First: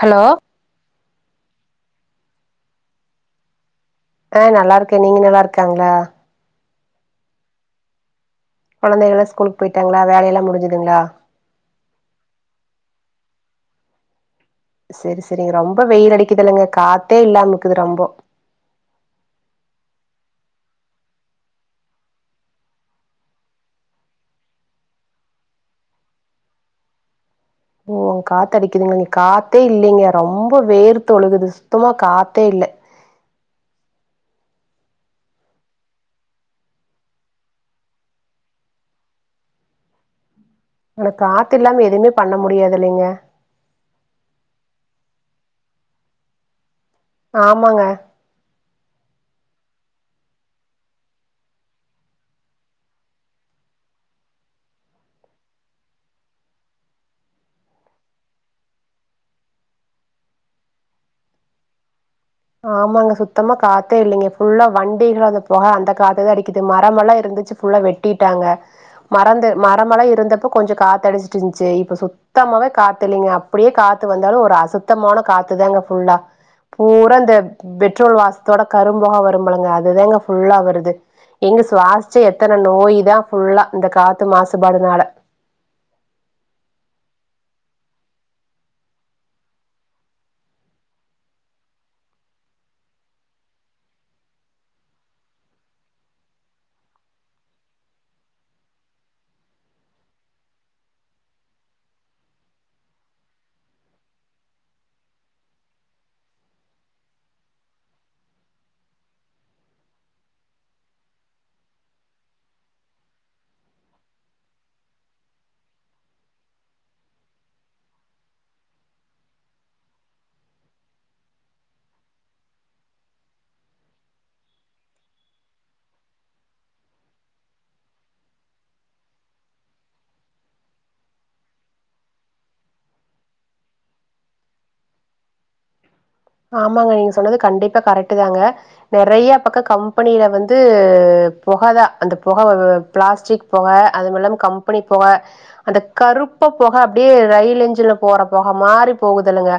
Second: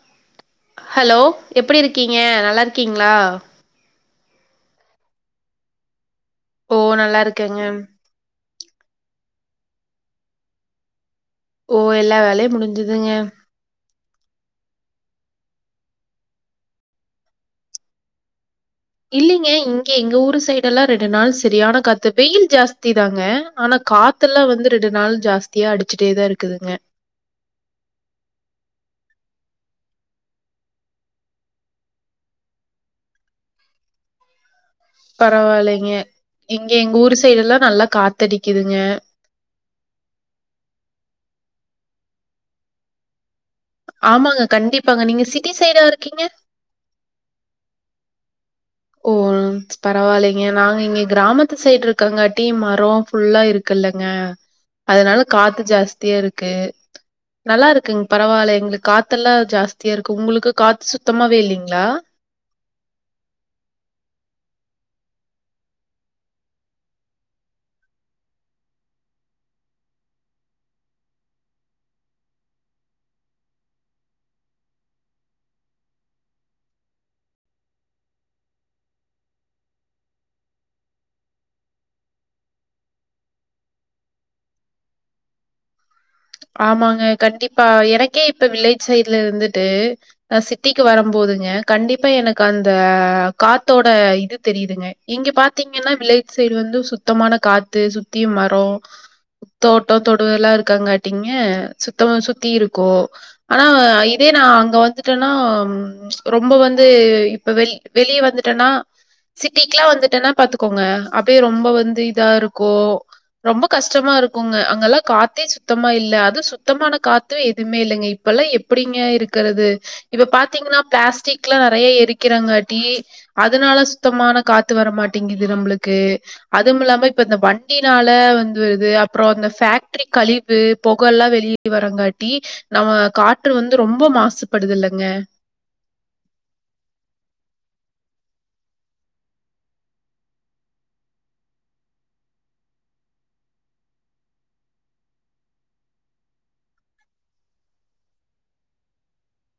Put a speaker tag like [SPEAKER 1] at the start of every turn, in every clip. [SPEAKER 1] hello
[SPEAKER 2] hello எப்படி இருக்கீங்க நல்லா இருக்கீங்களா
[SPEAKER 1] ஆ நல்லா இருக்கே நீங்க நல்லா இருக்காங்களா
[SPEAKER 2] ஓ நல்லா இருக்கேங்க
[SPEAKER 1] கொழந்தைகள்லா ஸ்கலுக்கு போயிட்டாங்களா வேலை எல்லா முடிஞ்சதுங்களா
[SPEAKER 2] ஓ எல்லா வேலையு முடிஞ்சிதுங்க
[SPEAKER 1] செரி செரிங்க ரொம்ப வெயில் அடிக்குதல்லுங்க காத்தே இல்லாமக்குது ரொம்ப
[SPEAKER 2] இல்லிங்க இங்க எங்க ஊர் சைடெல்லா ரெண்டு நாள் செரியான காத்து வெயில் ஜாஸ்தி தாங்க ஆனா காத் த்தெல்லா வந்து ரெண்டு நாள் ஜாஸ்தியா அடிச்சுட்டே தா இருக்குதுங்க
[SPEAKER 1] ஓ காத்து அடிக்குதுங்க இங்க காத்தே இல்லிங்க ரொம்ப வேர்த்தொழுகுது சுத்தமா காத்தே இல்ல
[SPEAKER 2] பரவாயில்லிங்க எங்க எங்க ஊர் சைடு எல்லா நல்லா காத்தடிக்குதுங்க
[SPEAKER 1] அந்த காத்து இல்லாம எதுவுமே பண்ண முடியாது இல்லிங்க
[SPEAKER 2] ஆமாங்க கண்டிப்பாங்க நீங்க சிட்டி சைடா இருக்கீங்க
[SPEAKER 1] ஆமாங்க
[SPEAKER 2] பரவாயில்லிங்க நாங்க இங்க கிராமத்து சைடு இருக்கோங்காட்டி மரோ ஃபுல்லா இருக்குல்லங்க அதனால காத்து ஜாஸ்தியா இருக்கு நல்லா இருக்குங் பரவாயில்ல எங்களுக்கு காத்தெல்லா ஜாஸ்தியா இருக்கு உங்களுக்கு காத்து சுத்தமாவே இல்லிங்ளா
[SPEAKER 1] ஆமாங்க சுத்தமா காத்தே இல்லிங்க ஃபுல்லா வண்டிக வந்த போக அந்த காத்ததா அடிக்குது மரம் எல்லா இருந்துச்சு புல்லா வெட்டி வெட்டிட்டாங்க மறந்து மரமெல்லா இருந்தப்ப கொஞ்சோ காத்தடிச்சிட்டு இருந்துச்சு இப்ப சுத்த சுத்தமாவே காத்து இல்லிங்க அப்படியே காத்து வந்தாலு ஒரு அசுத்தமான காத்து தாங்க ஃபுல்லா பூரா இந்த பெட்ரோல் வாசத்தோட கரும்பொக வருமல்லங்க அதுதாங்க ஃபுல்லா வருது எங்க சுவாச்ச எத்தன நோயி தா ஃபுல்லா இந்த காத்து மாசுபாடுனால
[SPEAKER 2] ஆமாங்க கண்டிப்பா எனக்கே இப்ப வில்லேஜ் சைட்ல இருந்துட்டு ஆ சிட்டிக்கு வரம் போதுங்க கண்டிப்பா எனக்கு அந்த காத்தோட இது தெரியுதுங்க இங்க பாத்தீங்கன்னா வில்லேஜ் சைடு வந்து சுத்தமான காத்து சுத்தியு மரோ தோட்டோ தொடு எல்லா இருக்கங் காட்டீங்க சுத்தம்மா சுத்தி இருக்கு ஆனா இதே நா அங்க வந்திட்டேன்னா ரொம்ப வந்து இப்ப வெளி வெளியே வந்திட்டேன்னா சிட்டிக்கெல்லா வந்திட்டேன்னா பாத்துக்கோங்க அப்டியே ரொம்ப வந்து இதா இருக்கோ ரொம்ப கஷ்டமா இருக்குங்க அங்கெல்லா காத்தே சு சுத்தமா இல்ல அது சுத்தமான காத்து எதுவுமே இல்லங்க இப்பெல்லா எப்படிங்க இருக்கிறது இப்ப பாத்தீங்கன்னா பிளாஸ்டிக்ல்லா நெறையா எரிக்கிறாங்காட்டி அதுனால சுத்தமான காத்து வரமாட்டேங்குது நம்மளுக்கு அதும் இல்லாம இப்ப இந்த வண்டினால வந்து வருது அப்றோ அந்த ஃபேக்டரி கழி வு பொக எல்லா வெளியே வரங்காட்டி நம்ம காற்று வந்து ரொம்ப மாசுபடுது இல்லங்க
[SPEAKER 1] ஆமாங்க நீங்க சொன்னது கண்டிப்பா கரெக்ட்டு தாங்க நெறையா பக்க கம்பெனில வந்து பொக தா அந்த பொக பிளாஸ்டிக் பொக அதும் இல்லாம கம்பெனி பொக அந்த கருப்பா பொக அப்டியே ரயில் எஞ்சின்ல போற பொக மாறி போகுதுல்லங்க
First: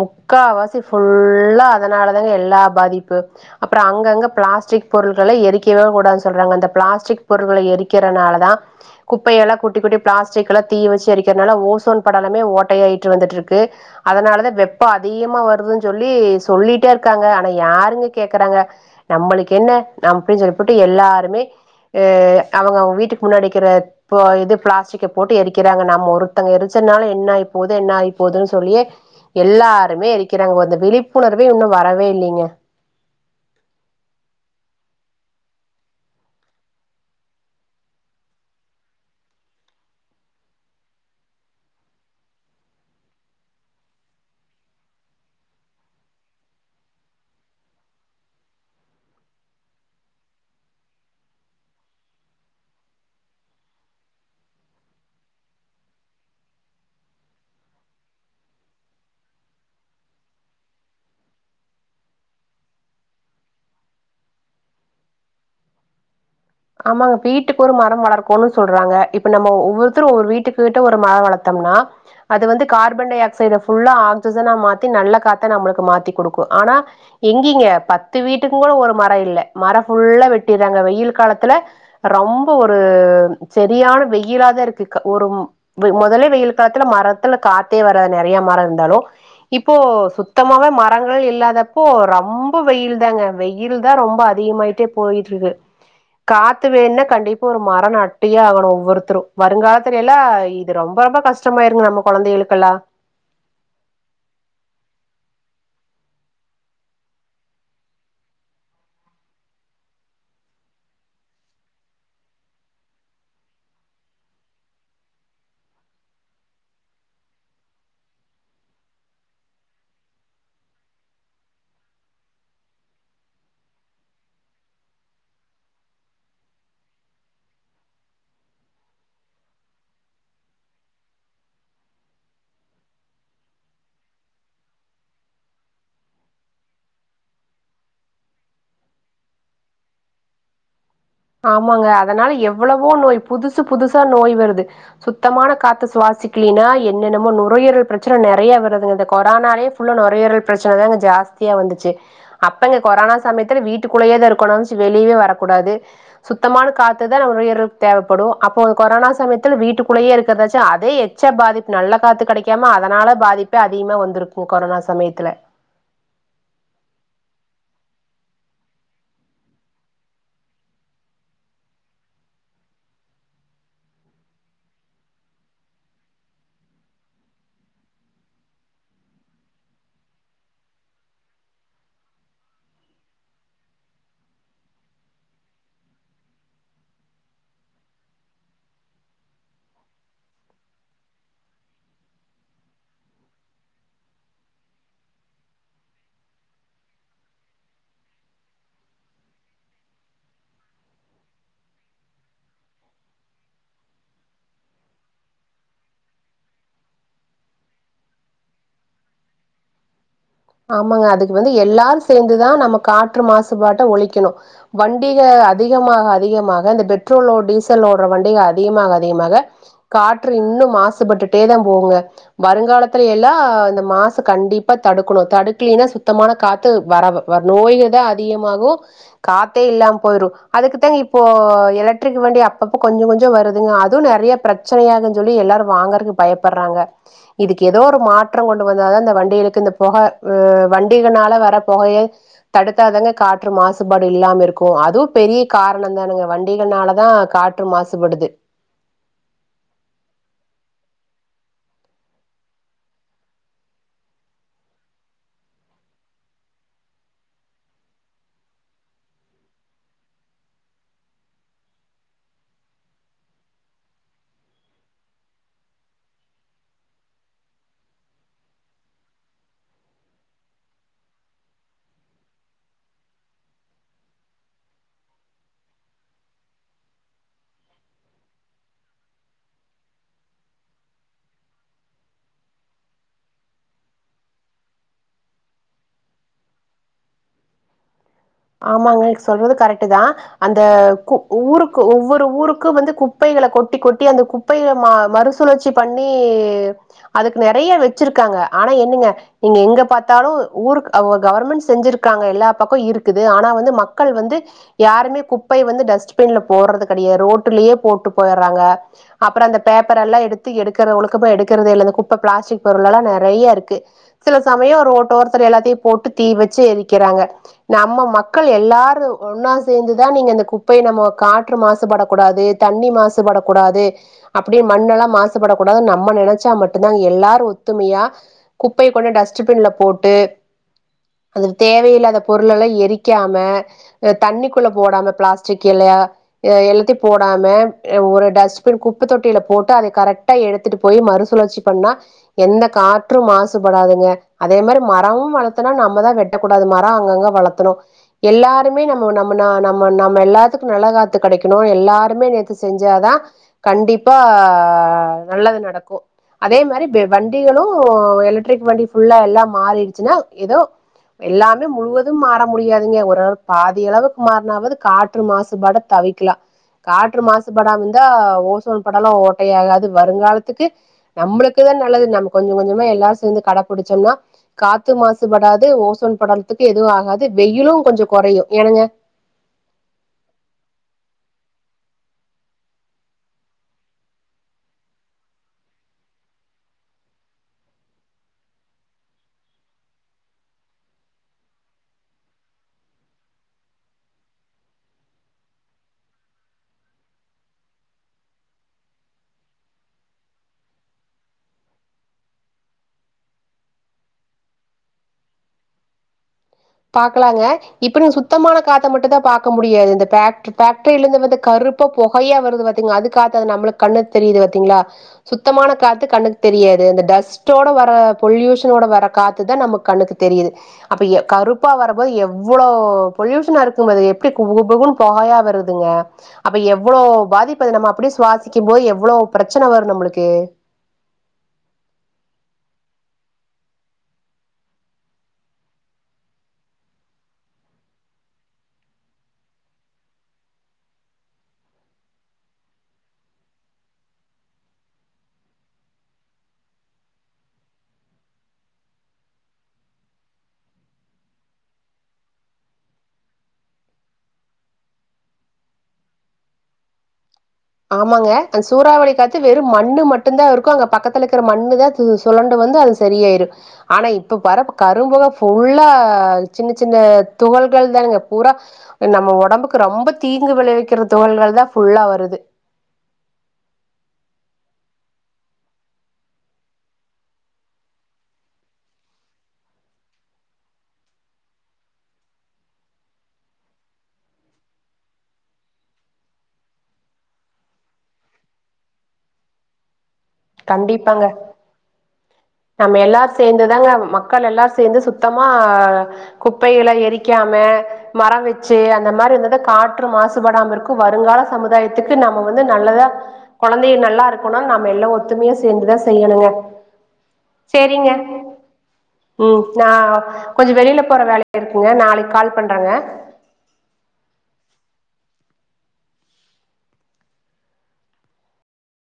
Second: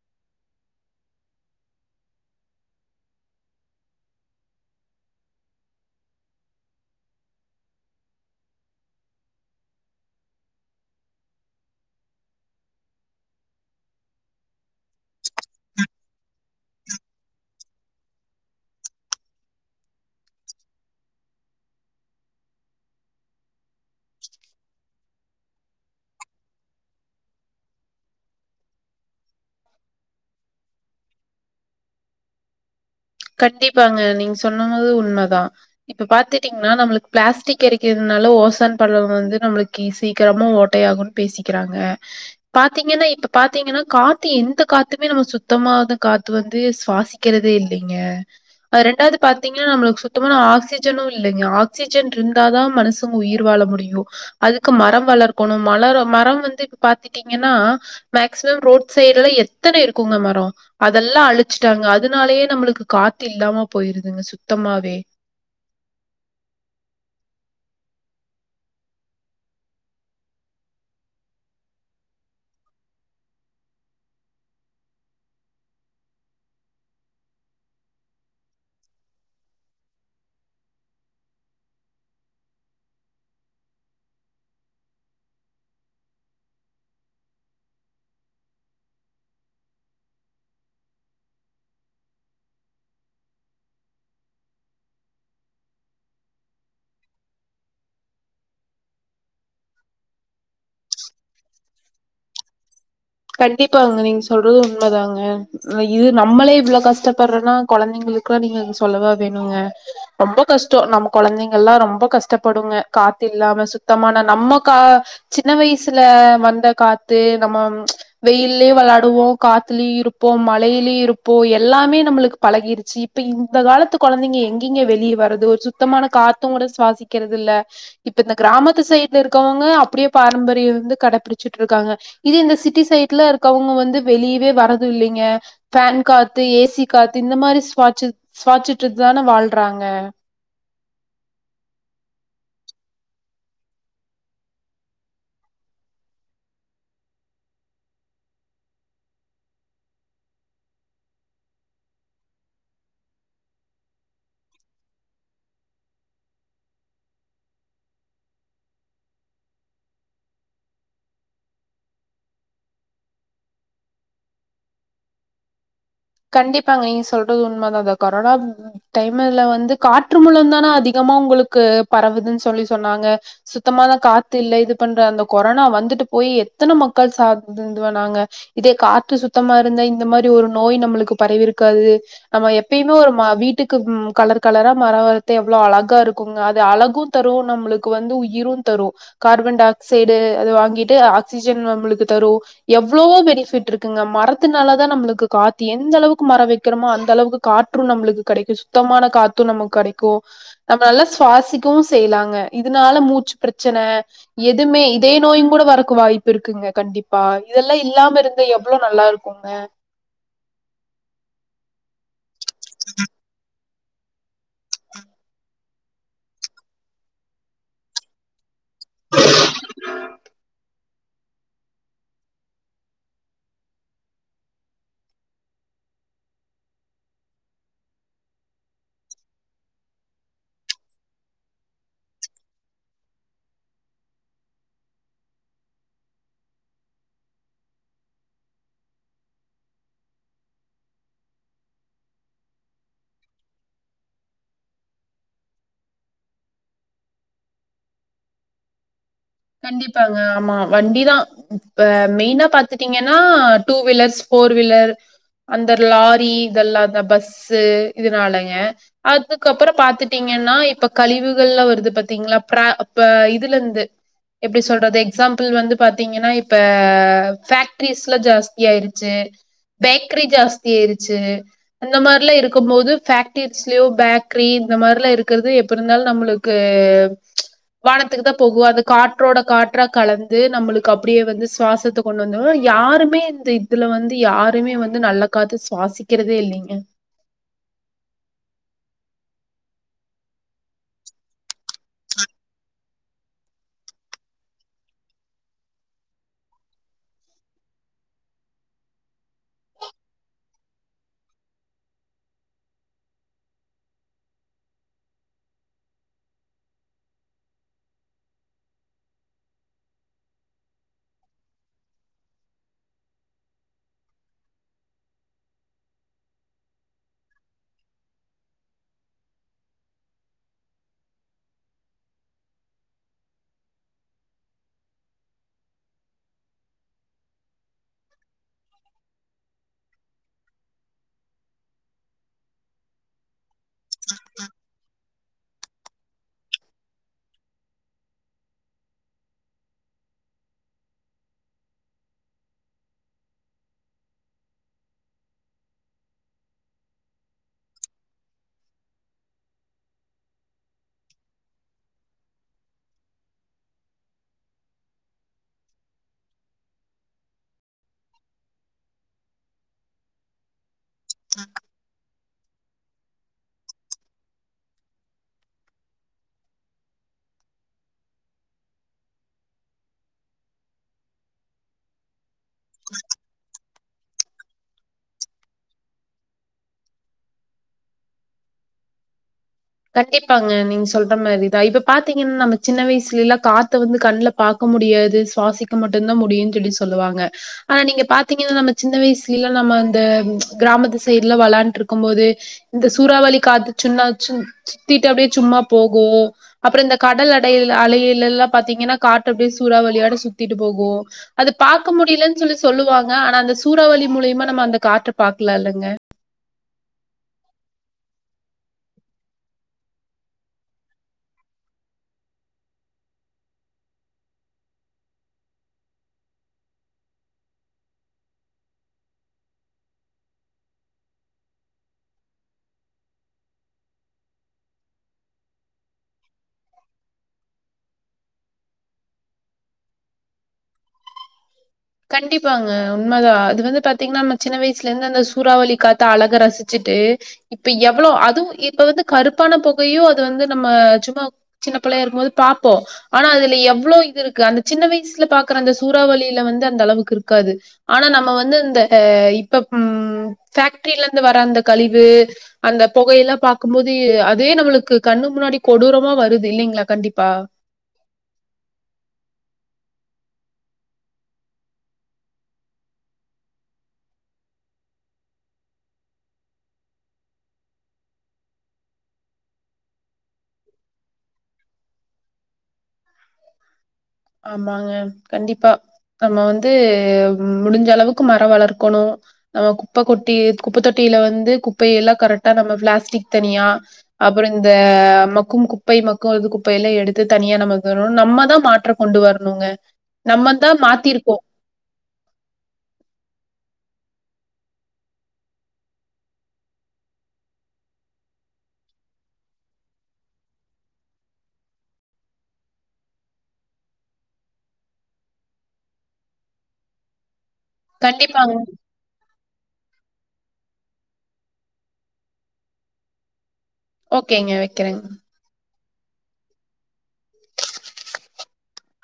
[SPEAKER 1] முக்காவாசி ஃபுல்லா அதனால தாங்க எல்லா பாதிப்பு அப்றோ அங்கங்க பிளாஸ்டிக் பொருட்கள எரிக்கவே கூடாதுன்னு சொல்றாங்க அந்த பிளாஸ்டிக் பொருட்கள எரிக்கிறனால தா குப்பையெல்லா கொட்டி கொட்டி பிளாஸ்டிக் எல்லா தீய வெச்சு எரிக்கிறனால ஓசோன் படலமே ஓட்டையாயிட்டு வந்துட்டு இருக்கு அதுனாலதா வெப்போ அதிகமா வருது சொல்லி சொல்லிட்டே இருக்காங்க ஆனா யாருங்க கேக்குறாங்க நம்மளுக்கு என்ன நம் அப்படின்னு சொல்லி போட்டு எல்லாருமே அ அவுங்க அவுங்க வீட்டுக்கு முன்னாடி இக்கிற இப்போ இது பிளாஸ்டிக்க போட்டு எரிக்கிறாங்க நம்ம ஒருத்தங்க எரிச்சனால என்ன ஆயி போது என்ன ஆயி போதுன்னு சொல்லியே எல்லாருமே எருக்கிறாங் அந்த விழிப்புணர்வே இன்னு வரவே இல்லைங்க
[SPEAKER 2] கண்டிப்பாங்க நீங்க சொன்னு போது உண்மைதா இப்ப பாத்துட்டீங்கன்னா நம்மளுக்கு பிளாஸ்டிக் எரிக்கிறதுனால ஓசன் படலோ வந்து நம்மளுக்கு சீக்கிரமா ஓட்டைய ஆகு பேசிக்கிறாங்க பாத்தீங்கன்னா இப்ப பாத்தீங்கன்னா காத்து எந்த காத்துமே நம்ம சுத்தம காத்து வந்து சுவாசிக்கிறதே இல்ல நீங்க ரெண்டாவது பாத்தீங்கன்னா நம்மளுக்கு சுத்தமான ஆக்சிஜனு இல்லங்க ஆக்சிஜன் இருந்த தா மனசு உயிர் வாழ முடியு அதுக்கு மரம் வளர்க்கணு மல மரோ வந்து இப்ப பாத்துட்டீங்கன்னா மேக்சிமம் ரோட் சைடு எல்லா எத்தன இருக்குங்க மரோ அதெல்லா அழிச்சுட்டாங்க அதனாலயே நம்மளுக்கு காத்து இல்லாம போயிருதுங்க சுத்தமாவே
[SPEAKER 1] ஆமாங்க வீட்டுக்கு ஒரு மரோ வளர்க்கோம்னு சொல்றாங்க இப்ப நம்ம ஒவ்வொருத்தரு ஒவ்வொரு வீட்டுக்கிட்ட ஒரு மரோ வளர்த்தோம்னா அது வந்து கார்பன் டை ஆக்சைட ஃபுல்லா ஆக்சிஜனா மாத்தி நல்ல காத்த நம்மளுக்கு மாத்தி குடுக்கு ஆனா எங்கீங்க பத்து வீட்டுங்கூட ஒரு மரோ இல்ல மரோ ஃபுல்லா வெட்டிறாங்க வெயில் காலத் த்துல ரொம்ப ஒரு செரியான வெயிலாதா இருக்கு ஒரு மொதல்லே வெயில் காத்துல மரத்துல காத்தே வராது நெறையா மரோ இருந்தாலு இப்போ சுத்தமாவே மரங்கள் இல்லாத அப்போ ரொம்ப வெயில் தாங்க வெயில் தா ரொம்ப அதிகமாயிட் அப்டியே போயிட்டு இருக்கு காத்து வேணுனா கண்டிப்பா ஒரு மரோ நட்டியே ஆகணு ஒவ்வொருத்தரு வருங்காலத்துல எல்லா இது ரொம்ப ரொம்ப கஷ்டோ கஷ்டமாயிருங்க நம்ம கொழந்தைகளுக்கு எல்லா
[SPEAKER 2] கண்டிப்பாங்க நீங்க சொல்றது உண்மைதாங்க இது நம்மளே இவ்வளோ கஷ்டப்படுறன்னா கொழந்தைங்களுக்கு எல்லா நீங்க சொல்லவா வேணுங்க ரொம்ப கஷ்டோ நம்ம கொழந்தைங்க எல்லா ரொம்ப கஷ்டப்படுங்க காத்து இல்லாம சுத்தமான நம்ம கா சின்ன வயசுல வந்த காத்து நம்ம வெயிலயு வெளயாடுவோ காத்துலயு இருப்போ மழையிலயு இருப்போ எல்லாமே நம்மளுக்கு பழகிருச்சு இப்ப இந்த காலத்து கொழந்தைங்க எங்கீங்க வெளிய வரது ஒரு சுத்தமான காத்து கூட சுவாசிக்கிறது இல்ல இப்ப இந்த கிராமத்து சைட்ல இருக்கவங்க அப்படியே பாரம்பரிய வந்து கடைப்பிடிச்சிட்டு இருக்காங்க இது இந்த சிட்டி சைட்ல இருக்கவங்க வந்து வெளியவே வரது இல்லைங்க ஃபேன் காத்து ஏசி காத்து இந்த மாரி சுவாட்சு சுவாட்சிட்டு தான வாழ்றாங்க
[SPEAKER 1] ஆமாங்க அதுனால எவ்வளவோ நோய் புதுசு புதுசா நோய் வருது சுத்தமான காத்த சுவாசிக்கலினா என்னென்னமோ நுரையீரல் பிரச்சன நெறையா வருதுங்க இந்த கொரோனாலே நுரையீரல் பிரச்சன தான்ங்க ஜாஸ்தியா வந்துச்சு அப்பங்க கொரோனா சமயத்துல வீட்டுக்குள்ளயே தா இருக்கணுச்சு வெளியே வரக்கூடாது சுத்தமான காத்துதா நம்ம உயிர்க்கு தேவைப்படு அப்போ கொரோனா சமயத்தில வீட்டுக்குள்ளயே இருகறதாச்சு அதே ச்சா பாதிப்பு நல்ல காத்து கிடைக்காம அதுனால பாதிப்பே அதிகமா வந்திருக்கு கொரோனா சமயத்துல
[SPEAKER 2] கண்டிப்பாங்க நீங்க சொல்றது உண்மை தா அத கொரனா டைம்ல வந்து காற்று மூல தான அதிகமா உங்களுக்கு பரவுதுன்னு சொல்லி சொன்னாங்க சுத்தமான காத்து இல்ல இது பண்ற அந்த கொரனா வந்துட்டு போய் எத்தன மக்கள் சாத்து இதுவானாங்க இதே காற்று சுத்தமா இருந்தா இந்த மாதிரி ஒரு நோய் நம்மளுக்கு பரவிருக்காது நம்ம எப்பயுமே ஒரு வீட்டுக்கு கலர் கலரா மரோ வளத்தி எவ்வளோ அழகா இருக்குங்க அது அழகு தரும் நம்மளுக்கு வந்து உயிரு தரு கார்பன் டை ஆக்சைடு அது வாங்கிட்டு ஆக்சிஜன் நம்புளுக்கு தரு எவ்வளவோ பெனிஃபிட் இருக்குங்க மரத்துனால தா நம்மளுக்கு கா த்து எந்தளவுக்கு மரோ வெக்குறமோ அந்தளவுக்கு காற்று நம்ப்ளுக்கு கெடைக்கு சுத்தமான காத்து நமக் கடைக்கு நம்ம நல்லா சுவாசிக்கவு செய்லாங்க இதனால மூச்சு ப்ரெச்சன எதுமே இதய நோயுங்கூட வறக்கு வாய்ப்பு இருக்குங்க கண்டிப்பா இதெல்லா இல்லாம ருந்தா எவ்ளோ நல்லாரு க்குங்க
[SPEAKER 1] ஆமாங்க அதுக்கு வந்து எல்லாரு சேந்துதா நம்ம காற்று மாசுபாட்ட ஒழிக்கணு வண்டிக அதிகமாக அதிகமாக இந்த பெட்ரோலோ டீசலோட்ற வண்டிக அதிகமாக அதிகமாக காற்று இன்னு மாசுபட்டுட்டேதா போகுங்க வருங்காலத்துல் எல்லா இந்த மாசு கண்டிப்பா தடுக்கணு தடுக்கலீனா சுத்தமான காத்து வரவ நோய்கதா அதிகமாகு காத்தே இல்லாம் போயிரு அதுக்குதாங்க இப்போ எலக்ட்ரிக் வண்டி அப்பப்போ கொஞ்சோ கொஞ்சோ வருதுங்க அதுவு நெறைய ப்ரெச்சனய ஆகுங் சொல்லி எல்லாரு வாங்கறக்கு பயப்பற்றாங்க இதுக்கு எதோ ஒரு மாற்றோ கொண்டு வந்தாதா இந்த வண்டிகளுக்கு இந்த பொக அ வண்டிகனால வர பொகய தடுத்தாதாங்க காற்று மாசுபாடு இல்லாம இருக்கு அதுவு பெரிய காரணந்தானங்க வண்டிகனாலதா கா ற்று மாசுபடுது
[SPEAKER 2] கண்டிப்பாங்க ஆமா வண்டிதா இப்ப மெயினா பாத்துட்டீங்கன்னா டூ வீலர்ஸ் ஃபோர் வீலர் அந்த லாரி இதெல்லாதா பஸ்ஸு இதனாலெங்க அதுக்கப்புறோ பாத்துட்டீங்கன்னா இப்ப கழிவுகள்லா வருது பாத்தீங்களா ப்ரா அப்ப இதுலெந்து எப்டி சொல்றது எக்ஸாம்பிள் வந்து பாத்தீங்கன்னா இப்ப ஃபேக்ட்ரீஸ்ல்லா ஜாஸ்தி ஆயிருச்சு பேக்ரி ஜாஸ்தி ஆயிருச்சு அந்த மாரிலா இருக்கும்மோது ஃபேக்டரிஸ்லியோ பேக்ரி இந்த மாரிலா இருக்கிறது எப்பிருந்தாலு நம்மளுக் கு வானத்துக்குதா போகு அது கா ற்றோட காற்றா கலந்து நம்மளுக்கு அப்படியே வந்து சுவாசத்த கொண்ட் வந்துரு யாருமே இந்த இதுல வந்து யாருமே வந்து நல்ல காத்து சுவாசிக்கிறதே இல்லிங்க
[SPEAKER 1] ஆமாங்க சொல்றது கரெக்ட்டுதா அந்த கு ஊருக்கு ஒவ்வொரு ஊருக்கு வந்து குப்பைகள கொட்டி கொட்டி அந்த கு ப்பைக ம மறுசுழற்சி பண்ணி அதுக்கு நெறயா வெச்சிருக்காங்க ஆனா என்னங்க நீங்க எங்க பாத்தாலு ஊருக்கு அவ கவர்மெண்ட் செஞ்சிருக்காங்க எல்லா பக்கோ இரு க்குது ஆனா வந்து மக்கள் வந்து யாருமே குப்பய வந்து டஸ்ட்பின்ல போடுறது கெடயா ரோட்டுலியே போட்டு போயற்றாங்க அப்பற அந்த பேப்பர் எல்லா எடுத்து எடுக்கிற ஒழுக்கமா எடுக்கறதே இல்ல இந்த குப்ப பிளாஸ்டிக் பொருளெல்லா நெறைய இருக்கு சில சமயோ ஒ ரோட்டோரத்துல எல்லாத்தியு போட்டு தீ வெச்சு எரிக்கிறாங்க நம்ம மக்கள் எல்லாரு ஒன்னா சேந்துதா நீங்க இந்த குப்பைய நம்மோ காற்று மாசுபடக்கூடாது தண்ணி மாசுபடக்கூடாது அப்படி மண்ணெல்லா மாசுபடக்கூடாது நம்ம நெனச்சா மட்டுந்தா எல்லாரு ஒத்துமியா குப்பய கொண்டு டஸ்ட்டுபின்ல போட்டு அது தேவையில்லாத பொருளெல்லா எரிக்காம அ தண்ணிக்குள்ள போடாம ப்ளாஸ்டிக் இல்லையா எ எல்லாத்தி போடாம ஒரு டஸ்ட்பின் குப்ப தொட்டியில போட்டு அதை கரெக் டா எடுத்துட்டு போயி மறுசுழற்சி பண்ணா எந்த காற்று மாசுபடாதுங்க அதே மாரி மரமு வளத்தனா நம்மதா வெட்டக்கூடாது மரோ அங்கங்க வளத்தணு எல்லாருமே நம்ம நம்ம ந நம்ம நம்ம எல்லாத்துக்கு நல்ல காத்து கெடைக்கணு எல்லாருமே நேத்து செஞ்சாதா கண்டிப்பா நல்லது நடக்கு அதே மாரி வண்டிகளு எலெக்ட்ரிக் வண்டி ஃபுல்லா எல்லா மாறிடுச்சுன்னா ஏதோ எல்லாமே முழுவதும் மாற முடியாதுங்க ஒரளவு பாதி அளவுக்கு மாறனாவாது காற்று மாசுபாடு தவிக்லா காற்று மாசுபடாம இருந்தா ஓசோன் படலம் ஓட்டையாகாது வருங்காலத்துக்கு நம்மளுக்குதா நல்லது நம் கொஞ்சோ கொஞ்சோமா எல்லாரு சேந்து கடபுடிச்சம்னா காத்து மாசுபடாது ஓசோன் படலோ இப்போதைக்கு எதுவு ஆகாது வெயிலு கொஞ்சோ கொறையு ஏனுங்க
[SPEAKER 2] கண்டிப்பாங்க நீங்க சொல்ற மாரிதா பாத்திங்கன்னா நம்ம சின்ன வயசுல எல்லா காத்த வந்து கண்ல பாக்க முடியாது சுவாசிக்க மட்டுதா முடியுன்னு சொல்லி சொல்லுவாங்க ஆனா நீங்க பாத்திங்கன்னா நம்ம சின்ன வயசுலல்லா நம்ம இந்த கிராமத்து சைட்ல்லா வெளாண்டுட்டுருக்குபோது இந்த சூறாவளி காத்து சுன்னா சும் சுத்திட்டு அப்டியே சும்மா போகு அப்புறோ இந்த கடல் அடை அலையில எல்லா பாத்திங்கன்னா காற்று அப்டியே சூறாவ வழியாட்டோ சுத்திட்டு போகு அது பாக்க முடிலன்னு சொல்லி சொல்லுவாங்க ஆனா அந்த சூறாவளி மூலியமா நம்ம அந்த காற்ற பாக்ல இல்லங்க
[SPEAKER 1] பாக்லாங்க இப்ப நீ சுத்தமான காத்த மட்டுதா பாக்கா முடியாது இந்த பேக் பேக்ட்ரிலந்து வந்து கரு இப்ப புகையா வருது பாத்தீங் அதுகாத்து அது நம்மளுக்கு கண்ணு தெரியுது பாத்திங்ளா சுத்தமான காத்து கண்ணுக்கு தெரியாது அந்த டஸ்ட் டஸ்டோட வர பொல்யூஷனோட வர காத்துதா நமக்கு கண்ணுக்கு தெரியுது அப்ப கருப் பா வரபோது எவ்ளோ பொல்யூஷனா இருக்குமது எப்டிகுபுகுபுன்னு பொகையா வருதுங்க அப்ப எவ்ளோ பாதிப்பது நம்ம அப்டியே சுவாசிக்கு போது எவ்வளோ பிரச்சன வரு நம்ளுக்கு
[SPEAKER 2] கண்டிப்பாங்க உண்மதா அது வந்து பாத்திங்ன்னா நம்ம சின்ன வயசுலருந்து அந்த சூறாவளி காத்த அழக ரசிச்சுட்டு இப்ப எவ்வளோ அதுவு இப்ப வந்து கருப்பான புகையு அது வந்து நம்ம சும்மா சின்ன பிள்ளையா இருக்கு போது பாப்போ ஆனா அதுல எவ்ளோ இது இருக்கு அந்த சின்ன வயசுல பாக்குற அந்த சூறாவளியில வந்து அந்த அளவுக்கு இருக்காது ஆனா நம்ம வந்து இந்த இப்ப ம் பேக்ட்ரிலருந்து வர அந்த கழிவு அந்த புகையெல்லா பாக்கும்போது அதே நம்மளுக்கு கண்ணு முன்னாடி கொடூரமா வருது இல்லிங்ளா கண்டிப்பா
[SPEAKER 1] ஆமாங்க அந்த சூறாவளி காத்து வெறு மண்ணு மட்டுதாருக்கு அங்க பக்கத்துல இருக்க மண்ணுதா சொலண்டு வந்து அது சரியயாயிரு ஆனா இப்ப வர கரும்புக ஃபுல்லா சின்ன சின்ன துகள்கள் தாங்க பூரா நம்ம ஒடம்புக்கு ரொம்ப தீங்கு விளைவிக்கிற துகள்கள்தா ஃபுல்லா வருது
[SPEAKER 2] ஆமாங்க கண்டிப்பா நம்ம வந்து முடிஞ்ச அளவுக்கு மரோ வளக்கணு நம்ம குப்ப கொட்டி குப்ப தொட்டியில வந்து குப்பைய எல்லா கரெக்டா நம்ம பிளாஸ்டிக் தனியா அப்றோ இந்த மக்கும் குப்பை மக்ககாது குப்பையெல்லா எடுத்து தனியா நமக்குணு நம்மதா மாற்றோ கொண்டு வரணுங்க நம்ம தா
[SPEAKER 1] கண்டிப்பாங்க
[SPEAKER 2] மாத்திருக்கோ
[SPEAKER 1] நம்ம எல்லாரு சேந்துதாங்க மக்கள் எல்லாரு சேந்து சுத்தமா குப்பைகள எரிக்காம மர வச்சு அந்த மாரி இருந்தாத காற்று மாசுபடாமருக்கு வருங்கால சமுதாயத்துக்கு நம்ம வந்து நல்லதா கொழந்தைக நல்லாருக்குனுனா நாம எல்லா ஒத்துமையா சேந்துதா செய்யணுங்க சேரிங்க
[SPEAKER 2] கண்டிப்பாங்க
[SPEAKER 1] ம் நா கொஞ்சோ வெளில போற வேல இருக்குங்க நாளைக்கு கால் பண்றேங்க
[SPEAKER 2] ஓகேங்க வக்கிறே